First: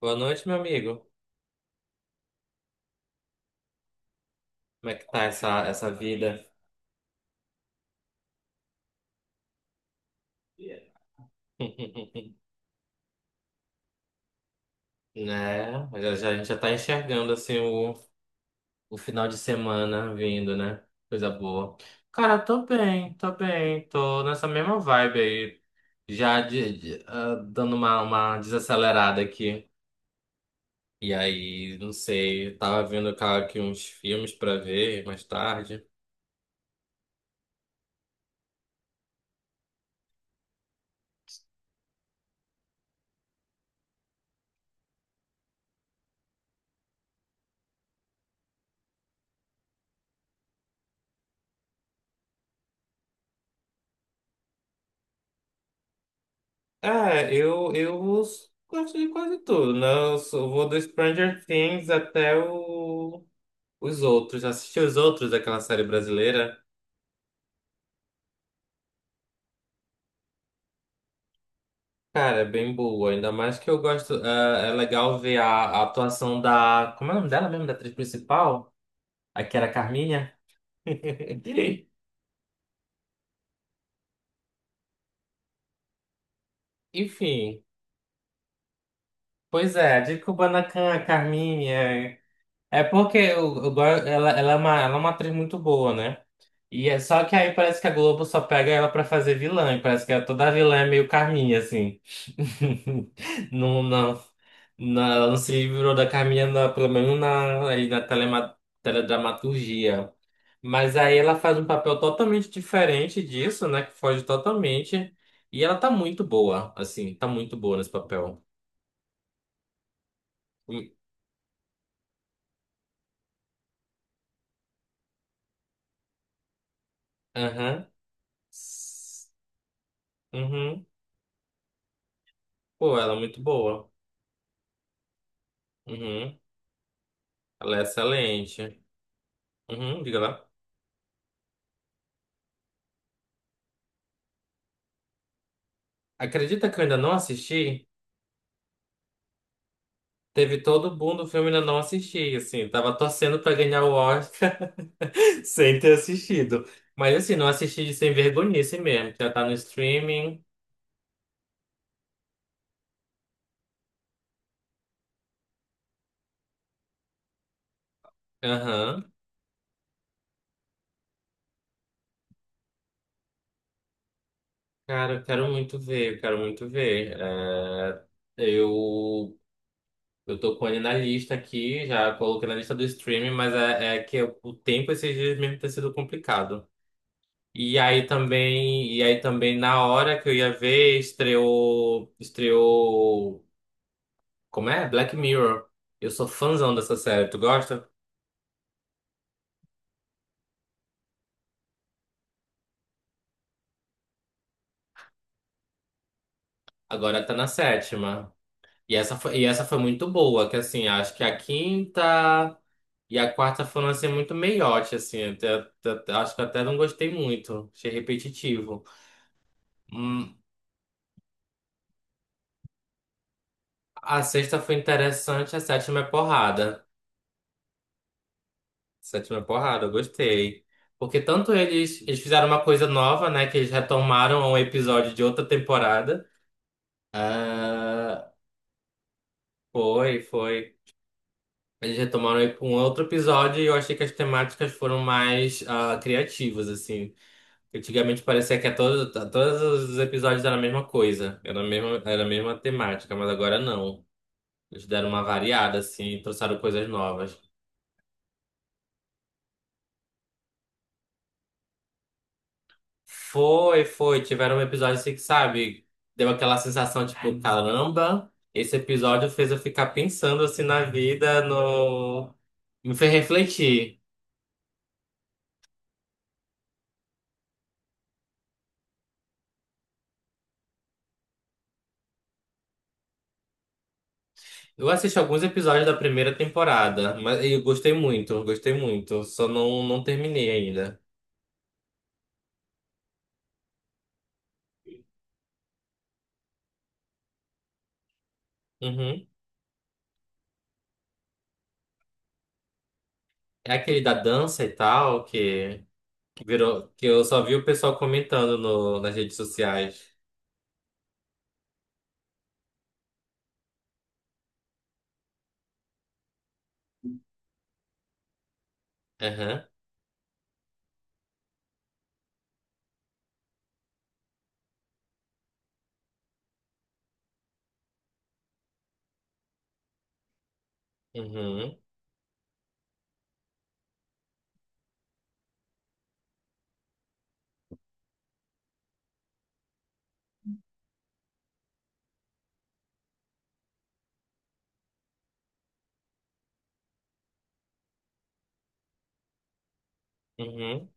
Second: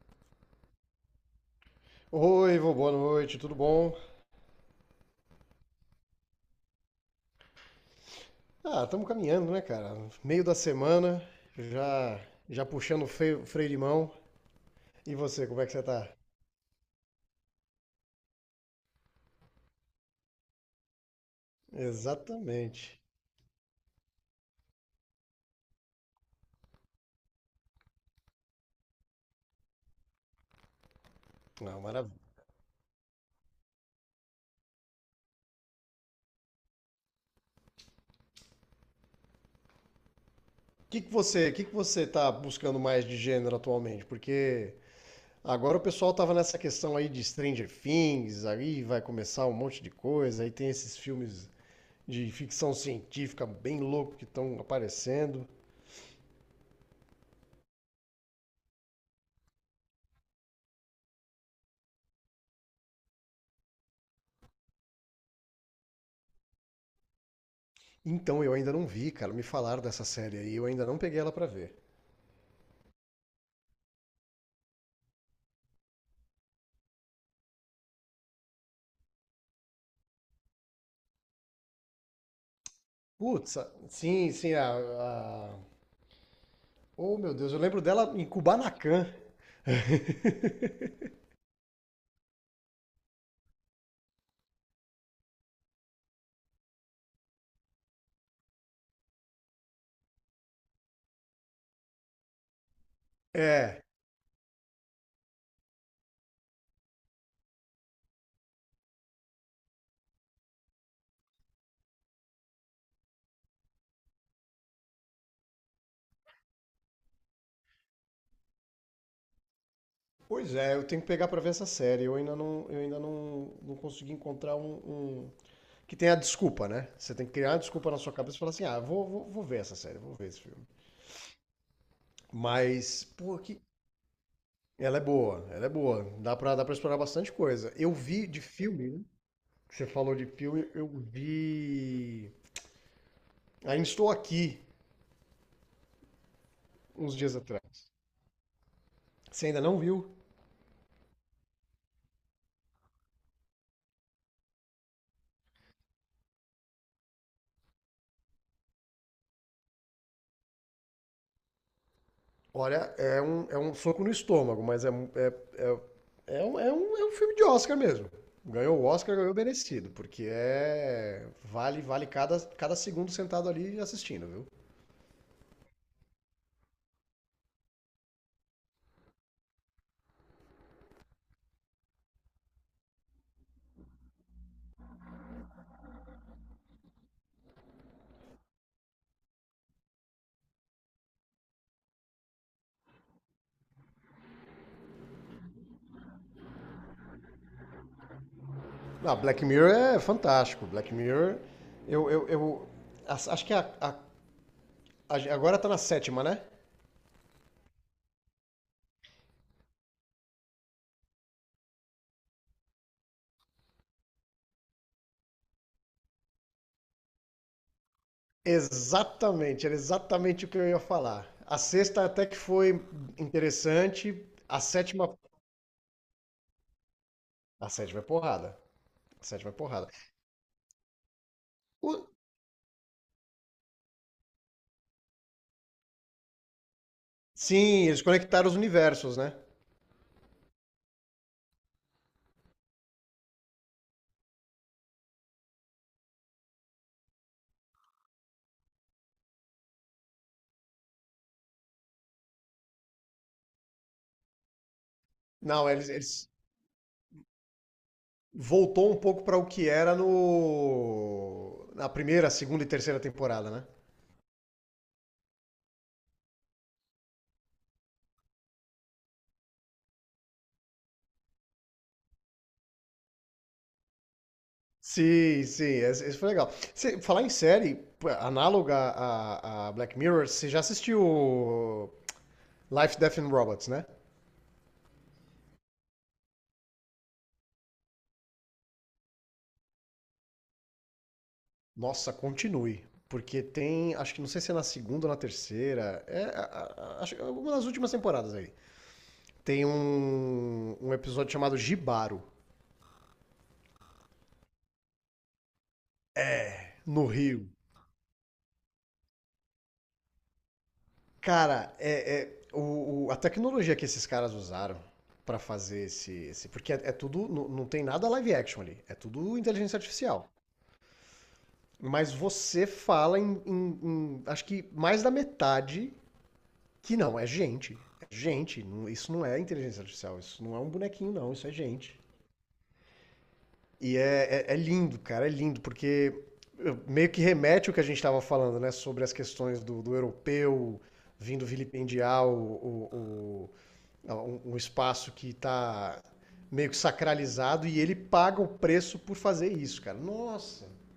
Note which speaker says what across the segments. Speaker 1: Boa noite, meu amigo.
Speaker 2: Oi, vô, boa noite, tudo bom?
Speaker 1: Como é que tá essa vida?
Speaker 2: Ah, estamos caminhando, né, cara? Meio da semana, já já puxando o freio, freio de mão. E você, como é que você
Speaker 1: Né?
Speaker 2: tá?
Speaker 1: A gente já tá enxergando assim o final de semana vindo, né? Coisa boa. Cara, tô
Speaker 2: Exatamente.
Speaker 1: bem, tô bem, tô nessa mesma vibe aí, já dando uma desacelerada aqui. E aí,
Speaker 2: Ah,
Speaker 1: não
Speaker 2: maravilha.
Speaker 1: sei, tava vendo cara, aqui uns filmes pra ver mais tarde.
Speaker 2: O que que você tá buscando mais de gênero atualmente? Porque agora o pessoal tava nessa questão aí de Stranger Things, aí vai começar um monte de coisa, aí tem esses filmes de ficção científica bem louco que estão aparecendo.
Speaker 1: É, eu gosto de quase tudo, né? Vou do Stranger Things até o. Os outros, assisti os outros daquela série brasileira.
Speaker 2: Então eu ainda não vi, cara. Me falaram dessa série aí, eu ainda não peguei ela pra ver.
Speaker 1: Cara, é bem boa, ainda mais que eu gosto. É, é legal ver a atuação da. Como é o nome dela mesmo? Da atriz principal? A que era a Carminha?
Speaker 2: Putz, sim, sim. A- Oh, meu Deus, eu
Speaker 1: Enfim,
Speaker 2: lembro dela em Kubanacan.
Speaker 1: pois é, de Kubanacan, a Carminha. É porque eu, go- ela, ela é uma atriz muito boa, né? E é só que aí parece que a Globo só pega ela pra fazer vilã, e parece que toda vilã é meio Carminha, assim. Não,
Speaker 2: É,
Speaker 1: não, não, ela não se livrou da Carminha, pelo menos na, aí na teledramaturgia. Mas aí ela faz um papel totalmente diferente disso, né? Que foge totalmente. E ela tá muito boa, assim, tá muito boa nesse papel.
Speaker 2: pois é, eu
Speaker 1: Hum.
Speaker 2: tenho que pegar pra ver essa série. Eu ainda não consegui encontrar um que tenha a desculpa, né? Você tem que criar uma
Speaker 1: Aham.
Speaker 2: desculpa na sua cabeça e falar assim: ah, vou ver essa série, vou ver esse filme.
Speaker 1: Uhum. Pô,
Speaker 2: Mas,
Speaker 1: ela é
Speaker 2: pô,
Speaker 1: muito boa.
Speaker 2: ela é boa, ela é boa.
Speaker 1: Uhum.
Speaker 2: Dá pra explorar bastante coisa.
Speaker 1: Ela é
Speaker 2: Eu vi de
Speaker 1: excelente.
Speaker 2: filme, né? Você
Speaker 1: Uhum,
Speaker 2: falou
Speaker 1: diga
Speaker 2: de
Speaker 1: lá.
Speaker 2: filme, eu vi. Ainda estou aqui
Speaker 1: Acredita que eu ainda não
Speaker 2: uns dias
Speaker 1: assisti?
Speaker 2: atrás. Você ainda não viu?
Speaker 1: Teve todo o boom do filme e ainda não assisti, assim. Tava torcendo pra ganhar o Oscar sem ter assistido. Mas, assim, não assisti de sem vergonhice mesmo. Já tá no streaming.
Speaker 2: Olha, é um soco no estômago, mas é um filme de Oscar mesmo. Ganhou o
Speaker 1: Aham.
Speaker 2: Oscar, ganhou merecido, porque é. Vale, vale cada, cada segundo sentado ali assistindo, viu?
Speaker 1: Cara, eu quero muito ver, eu quero muito ver. É, eu, eu tô com ele na lista aqui, já coloquei na lista do streaming, mas é, é que o tempo esses dias mesmo tem sido complicado. E aí também na hora que eu ia ver, estreou, como é? Black Mirror. Eu sou fãzão dessa série, tu gosta?
Speaker 2: Ah, Black Mirror é fantástico. Black Mirror, eu. Eu as- acho que a- Agora tá na sétima, né?
Speaker 1: Agora tá na sétima. E essa foi muito boa, que assim, acho que a quinta e a quarta foram assim muito meiote, assim, até, acho que até não gostei muito, achei repetitivo.
Speaker 2: Exatamente, era
Speaker 1: Hum,
Speaker 2: exatamente o que eu ia falar. A sexta até que foi
Speaker 1: a
Speaker 2: interessante, a
Speaker 1: sexta foi
Speaker 2: sétima.
Speaker 1: interessante, a sétima é porrada.
Speaker 2: A sétima é porrada. A
Speaker 1: Sétima
Speaker 2: sétima é
Speaker 1: porrada,
Speaker 2: porrada.
Speaker 1: eu gostei. Porque tanto eles,
Speaker 2: O-
Speaker 1: eles fizeram uma coisa nova, né? Que eles retomaram um episódio de outra temporada.
Speaker 2: Sim, eles
Speaker 1: Ah,
Speaker 2: conectaram os universos, né?
Speaker 1: foi, foi. Eles retomaram um outro episódio e eu achei que as temáticas foram mais ah, criativas, assim. Antigamente parecia que a todo- a todos, os episódios eram a mesma coisa, era a mesma temática, mas agora não. Eles deram uma
Speaker 2: Não,
Speaker 1: variada,
Speaker 2: eles,
Speaker 1: assim, e
Speaker 2: eles
Speaker 1: trouxeram coisas novas.
Speaker 2: voltou um pouco para o que era no na primeira, segunda e terceira temporada, né?
Speaker 1: Foi, foi. Tiveram episódios assim que, sabe, deu aquela sensação, tipo, caramba, esse episódio fez eu ficar pensando assim na vida, no... me fez refletir.
Speaker 2: Sim, sim, esse foi legal. Você, falar em série pô, análoga a Black Mirror, você já assistiu Life, Death and Robots, né?
Speaker 1: Eu assisti alguns episódios da primeira temporada, mas eu gostei muito, gostei muito. Só não terminei ainda.
Speaker 2: Nossa, continue. Porque tem, acho que não sei se é na segunda ou na terceira, acho que é uma das últimas temporadas aí.
Speaker 1: Uhum.
Speaker 2: Tem um episódio chamado Gibaro,
Speaker 1: É aquele da dança e tal, que virou, que
Speaker 2: no
Speaker 1: eu só
Speaker 2: Rio.
Speaker 1: vi o pessoal comentando no, nas redes sociais.
Speaker 2: Cara, a tecnologia que esses caras usaram pra fazer porque é, é tudo, não, não tem nada live action ali, é tudo
Speaker 1: Aham.
Speaker 2: inteligência artificial. Mas você fala acho que mais da metade que não é gente, é gente. Isso não é inteligência artificial, isso não é um bonequinho não, isso é
Speaker 1: Uhum.
Speaker 2: gente. E é lindo, cara, é lindo porque meio que remete o que a gente estava falando, né, sobre as questões do, do europeu vindo vilipendiar É um espaço que está meio que sacralizado e ele paga o preço por fazer isso, cara. Nossa!
Speaker 1: Uhum.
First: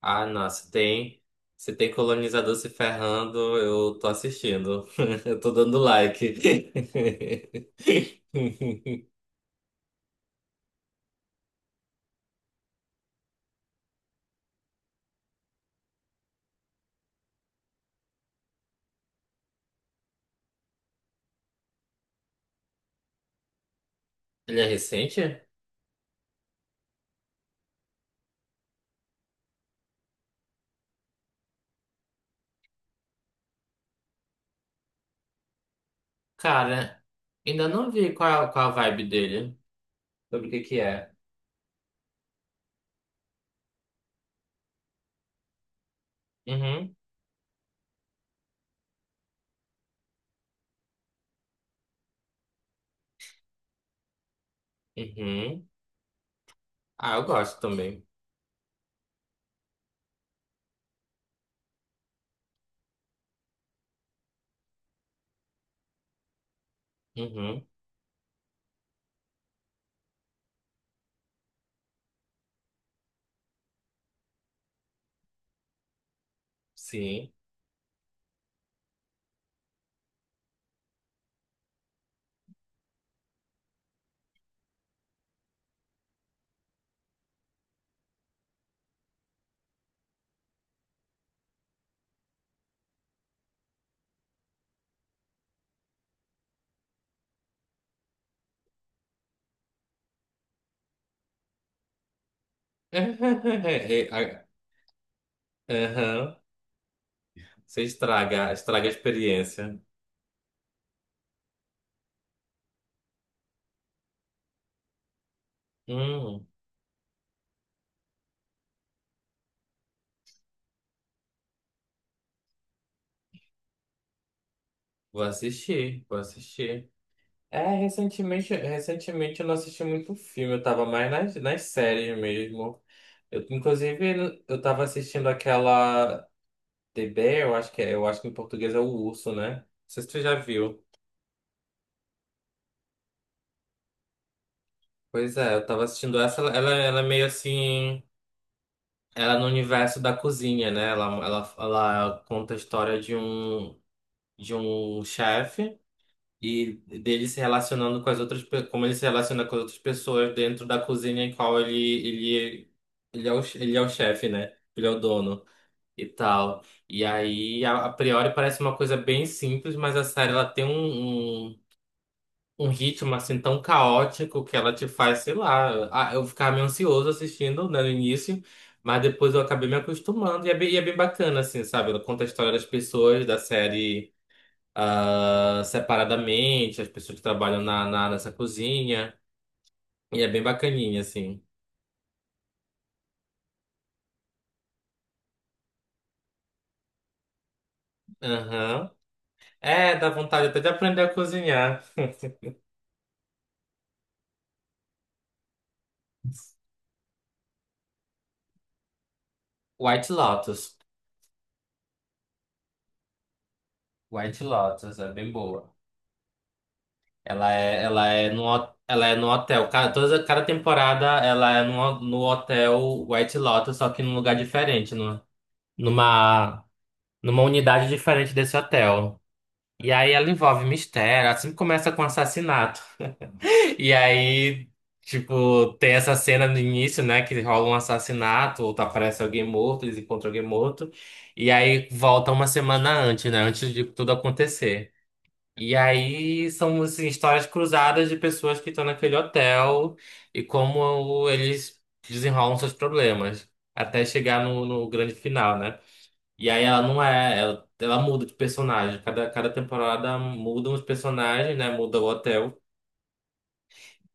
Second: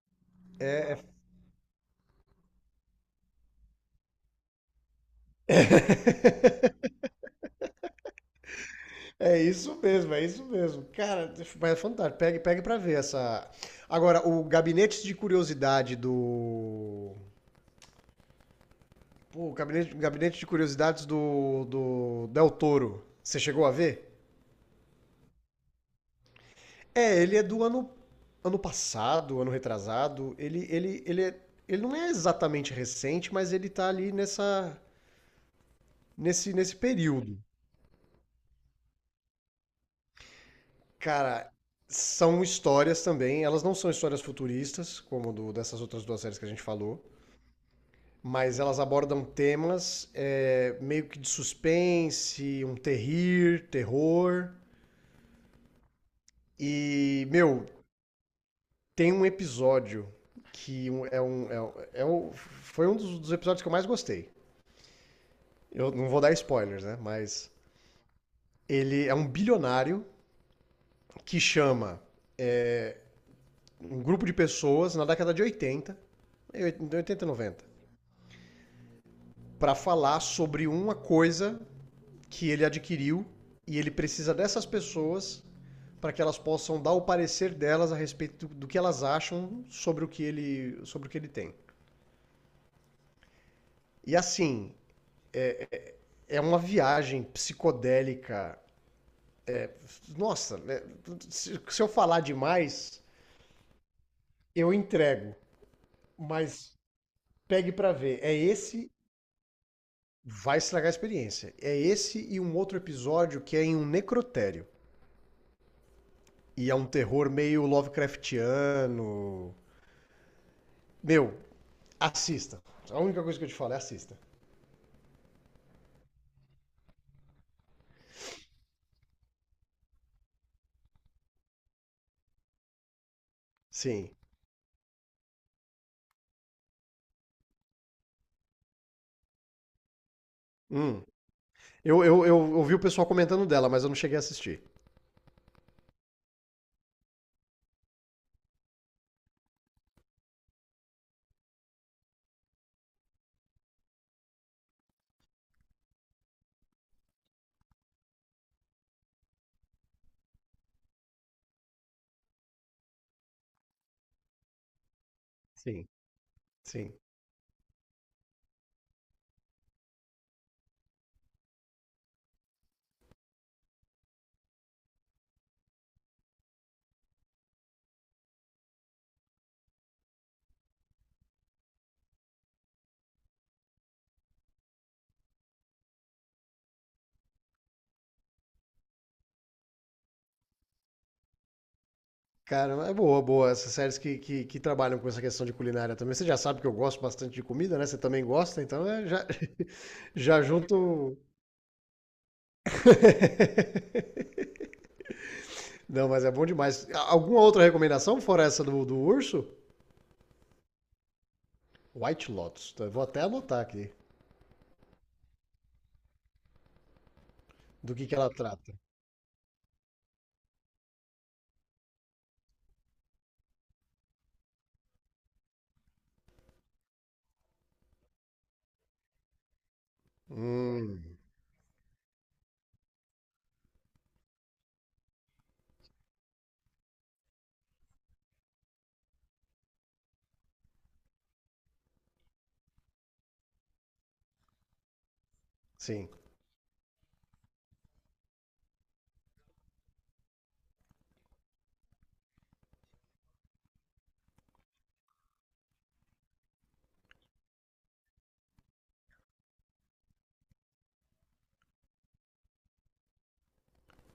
Speaker 1: Ah, nossa, tem. Se tem colonizador se ferrando, eu tô assistindo. Eu tô dando like.
Speaker 2: É isso mesmo, é isso mesmo. Cara, mas é fantástico. Pegue pra ver essa. Agora, o gabinete de curiosidade do. Pô, o gabinete de curiosidades do, do Del Toro. Você chegou a ver?
Speaker 1: Ele é recente?
Speaker 2: É, ele é do ano, ano passado, ano retrasado. Ele não é exatamente recente, mas ele tá ali nessa, nesse
Speaker 1: Cara,
Speaker 2: período.
Speaker 1: ainda não vi qual a vibe dele. Sobre o que que é.
Speaker 2: Cara, são histórias também. Elas não são histórias futuristas, como dessas outras duas séries que a gente
Speaker 1: Uhum,
Speaker 2: falou, mas elas abordam temas é, meio que de suspense, um terror.
Speaker 1: uhum. Ah, eu
Speaker 2: E,
Speaker 1: gosto
Speaker 2: meu,
Speaker 1: também.
Speaker 2: tem um episódio que foi um dos, dos episódios que eu mais gostei. Eu não vou dar spoilers, né? Mas
Speaker 1: Uhum,
Speaker 2: ele é um bilionário que chama um grupo de pessoas na década de 80, 80
Speaker 1: sim.
Speaker 2: 90. Para falar sobre uma coisa que ele adquiriu e ele precisa dessas pessoas para que elas possam dar o parecer delas a respeito do que elas acham sobre o que ele, sobre o que ele tem. E assim, é uma viagem psicodélica. Nossa, né? se eu falar demais, eu entrego,
Speaker 1: Uhum.
Speaker 2: mas pegue
Speaker 1: Você
Speaker 2: pra ver. É
Speaker 1: estraga
Speaker 2: esse
Speaker 1: a experiência.
Speaker 2: vai estragar a experiência. É esse e um outro episódio que é em um necrotério.
Speaker 1: Hum,
Speaker 2: E é um terror meio Lovecraftiano. Meu, assista. A única coisa que eu te falo é assista.
Speaker 1: vou assistir, vou assistir. É, recentemente eu não assisti muito filme, eu tava mais nas séries mesmo. Eu,
Speaker 2: Sim.
Speaker 1: inclusive, eu tava assistindo aquela The Bear, eu acho que é, eu acho que em português é o urso, né? Não sei se tu já viu.
Speaker 2: Hum. Eu ouvi o pessoal comentando dela, mas eu não cheguei a assistir.
Speaker 1: Pois é, eu tava assistindo essa, ela é meio assim, ela é no universo da cozinha, né? Ela conta a história de um chefe. E dele se relacionando com como ele se relaciona com as outras pessoas dentro da cozinha em qual ele ele é ele é o chefe, né? Ele é o dono
Speaker 2: Sim,
Speaker 1: e tal.
Speaker 2: sim.
Speaker 1: E aí a priori parece uma coisa bem simples, mas a série ela tem um ritmo assim tão caótico que ela te faz, sei lá, ah, eu ficava meio ansioso assistindo, né, no início. Mas depois eu acabei me acostumando e e é bem bacana, assim, sabe? Ela conta a história das pessoas, da série ah, separadamente, as pessoas que trabalham na nessa cozinha. E é bem bacaninha, assim.
Speaker 2: Cara, é boa, boa. Essas séries que trabalham com essa questão de culinária também. Você já sabe que eu gosto bastante de comida, né? Você também gosta, então
Speaker 1: Aham.
Speaker 2: é, já,
Speaker 1: É, dá
Speaker 2: já
Speaker 1: vontade até de aprender a
Speaker 2: junto.
Speaker 1: cozinhar.
Speaker 2: Não, mas é bom demais. Alguma outra recomendação, fora essa do, do urso?
Speaker 1: White Lotus.
Speaker 2: White Lotus. Tá? Eu vou até anotar aqui
Speaker 1: White Lotus é bem boa.
Speaker 2: do
Speaker 1: Ela
Speaker 2: que
Speaker 1: é
Speaker 2: ela trata.
Speaker 1: ela é no hotel. Cada temporada ela é no hotel White Lotus, só que num lugar diferente, no, numa, numa unidade diferente desse hotel. E aí ela envolve
Speaker 2: Hum,
Speaker 1: mistério, assim começa com assassinato. E aí, tipo, tem essa cena no início, né, que rola um assassinato, ou aparece alguém morto, eles encontram alguém morto, e aí volta uma semana antes, né, antes de tudo acontecer. E
Speaker 2: sim.
Speaker 1: aí são, assim, histórias cruzadas de pessoas que estão naquele hotel e como eles desenrolam seus problemas, até chegar no grande final, né? E aí ela não é, ela muda de personagem, cada temporada mudam os personagens, né, muda o hotel.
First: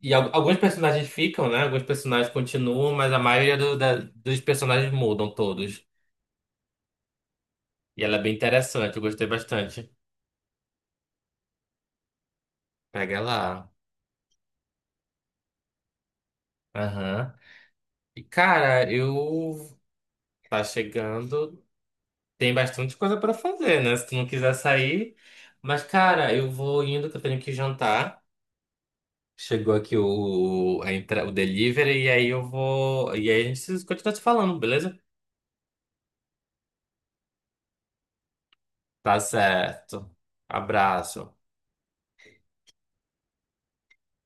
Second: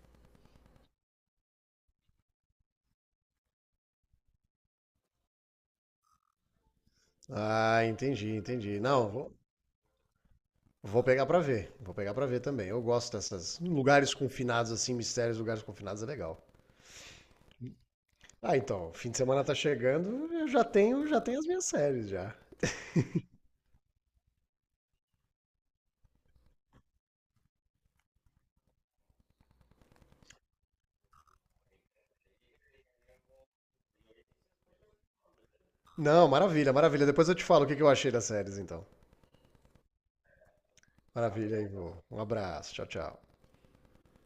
Speaker 1: E alguns personagens ficam, né? Alguns personagens continuam, mas a maioria dos personagens mudam todos.
Speaker 2: Ah,
Speaker 1: E ela é
Speaker 2: entendi,
Speaker 1: bem
Speaker 2: entendi.
Speaker 1: interessante, eu
Speaker 2: Não,
Speaker 1: gostei
Speaker 2: vou,
Speaker 1: bastante.
Speaker 2: vou pegar pra ver. Vou pegar pra ver também. Eu gosto
Speaker 1: Pega
Speaker 2: dessas
Speaker 1: lá.
Speaker 2: lugares confinados assim, mistérios, lugares confinados é legal.
Speaker 1: Aham. E
Speaker 2: Ah,
Speaker 1: cara,
Speaker 2: então, fim de semana tá
Speaker 1: eu
Speaker 2: chegando,
Speaker 1: tá
Speaker 2: já tenho as
Speaker 1: chegando,
Speaker 2: minhas séries já.
Speaker 1: tem bastante coisa pra fazer, né? Se tu não quiser sair. Mas cara, eu vou indo que eu tenho que jantar. Chegou aqui o delivery e aí eu vou, e aí a gente continua se falando, beleza?
Speaker 2: Não, maravilha, maravilha. Depois eu te falo o que que eu achei das séries então.
Speaker 1: Tá certo. Abraço.
Speaker 2: Maravilha, Ivo. Um abraço. Tchau, tchau.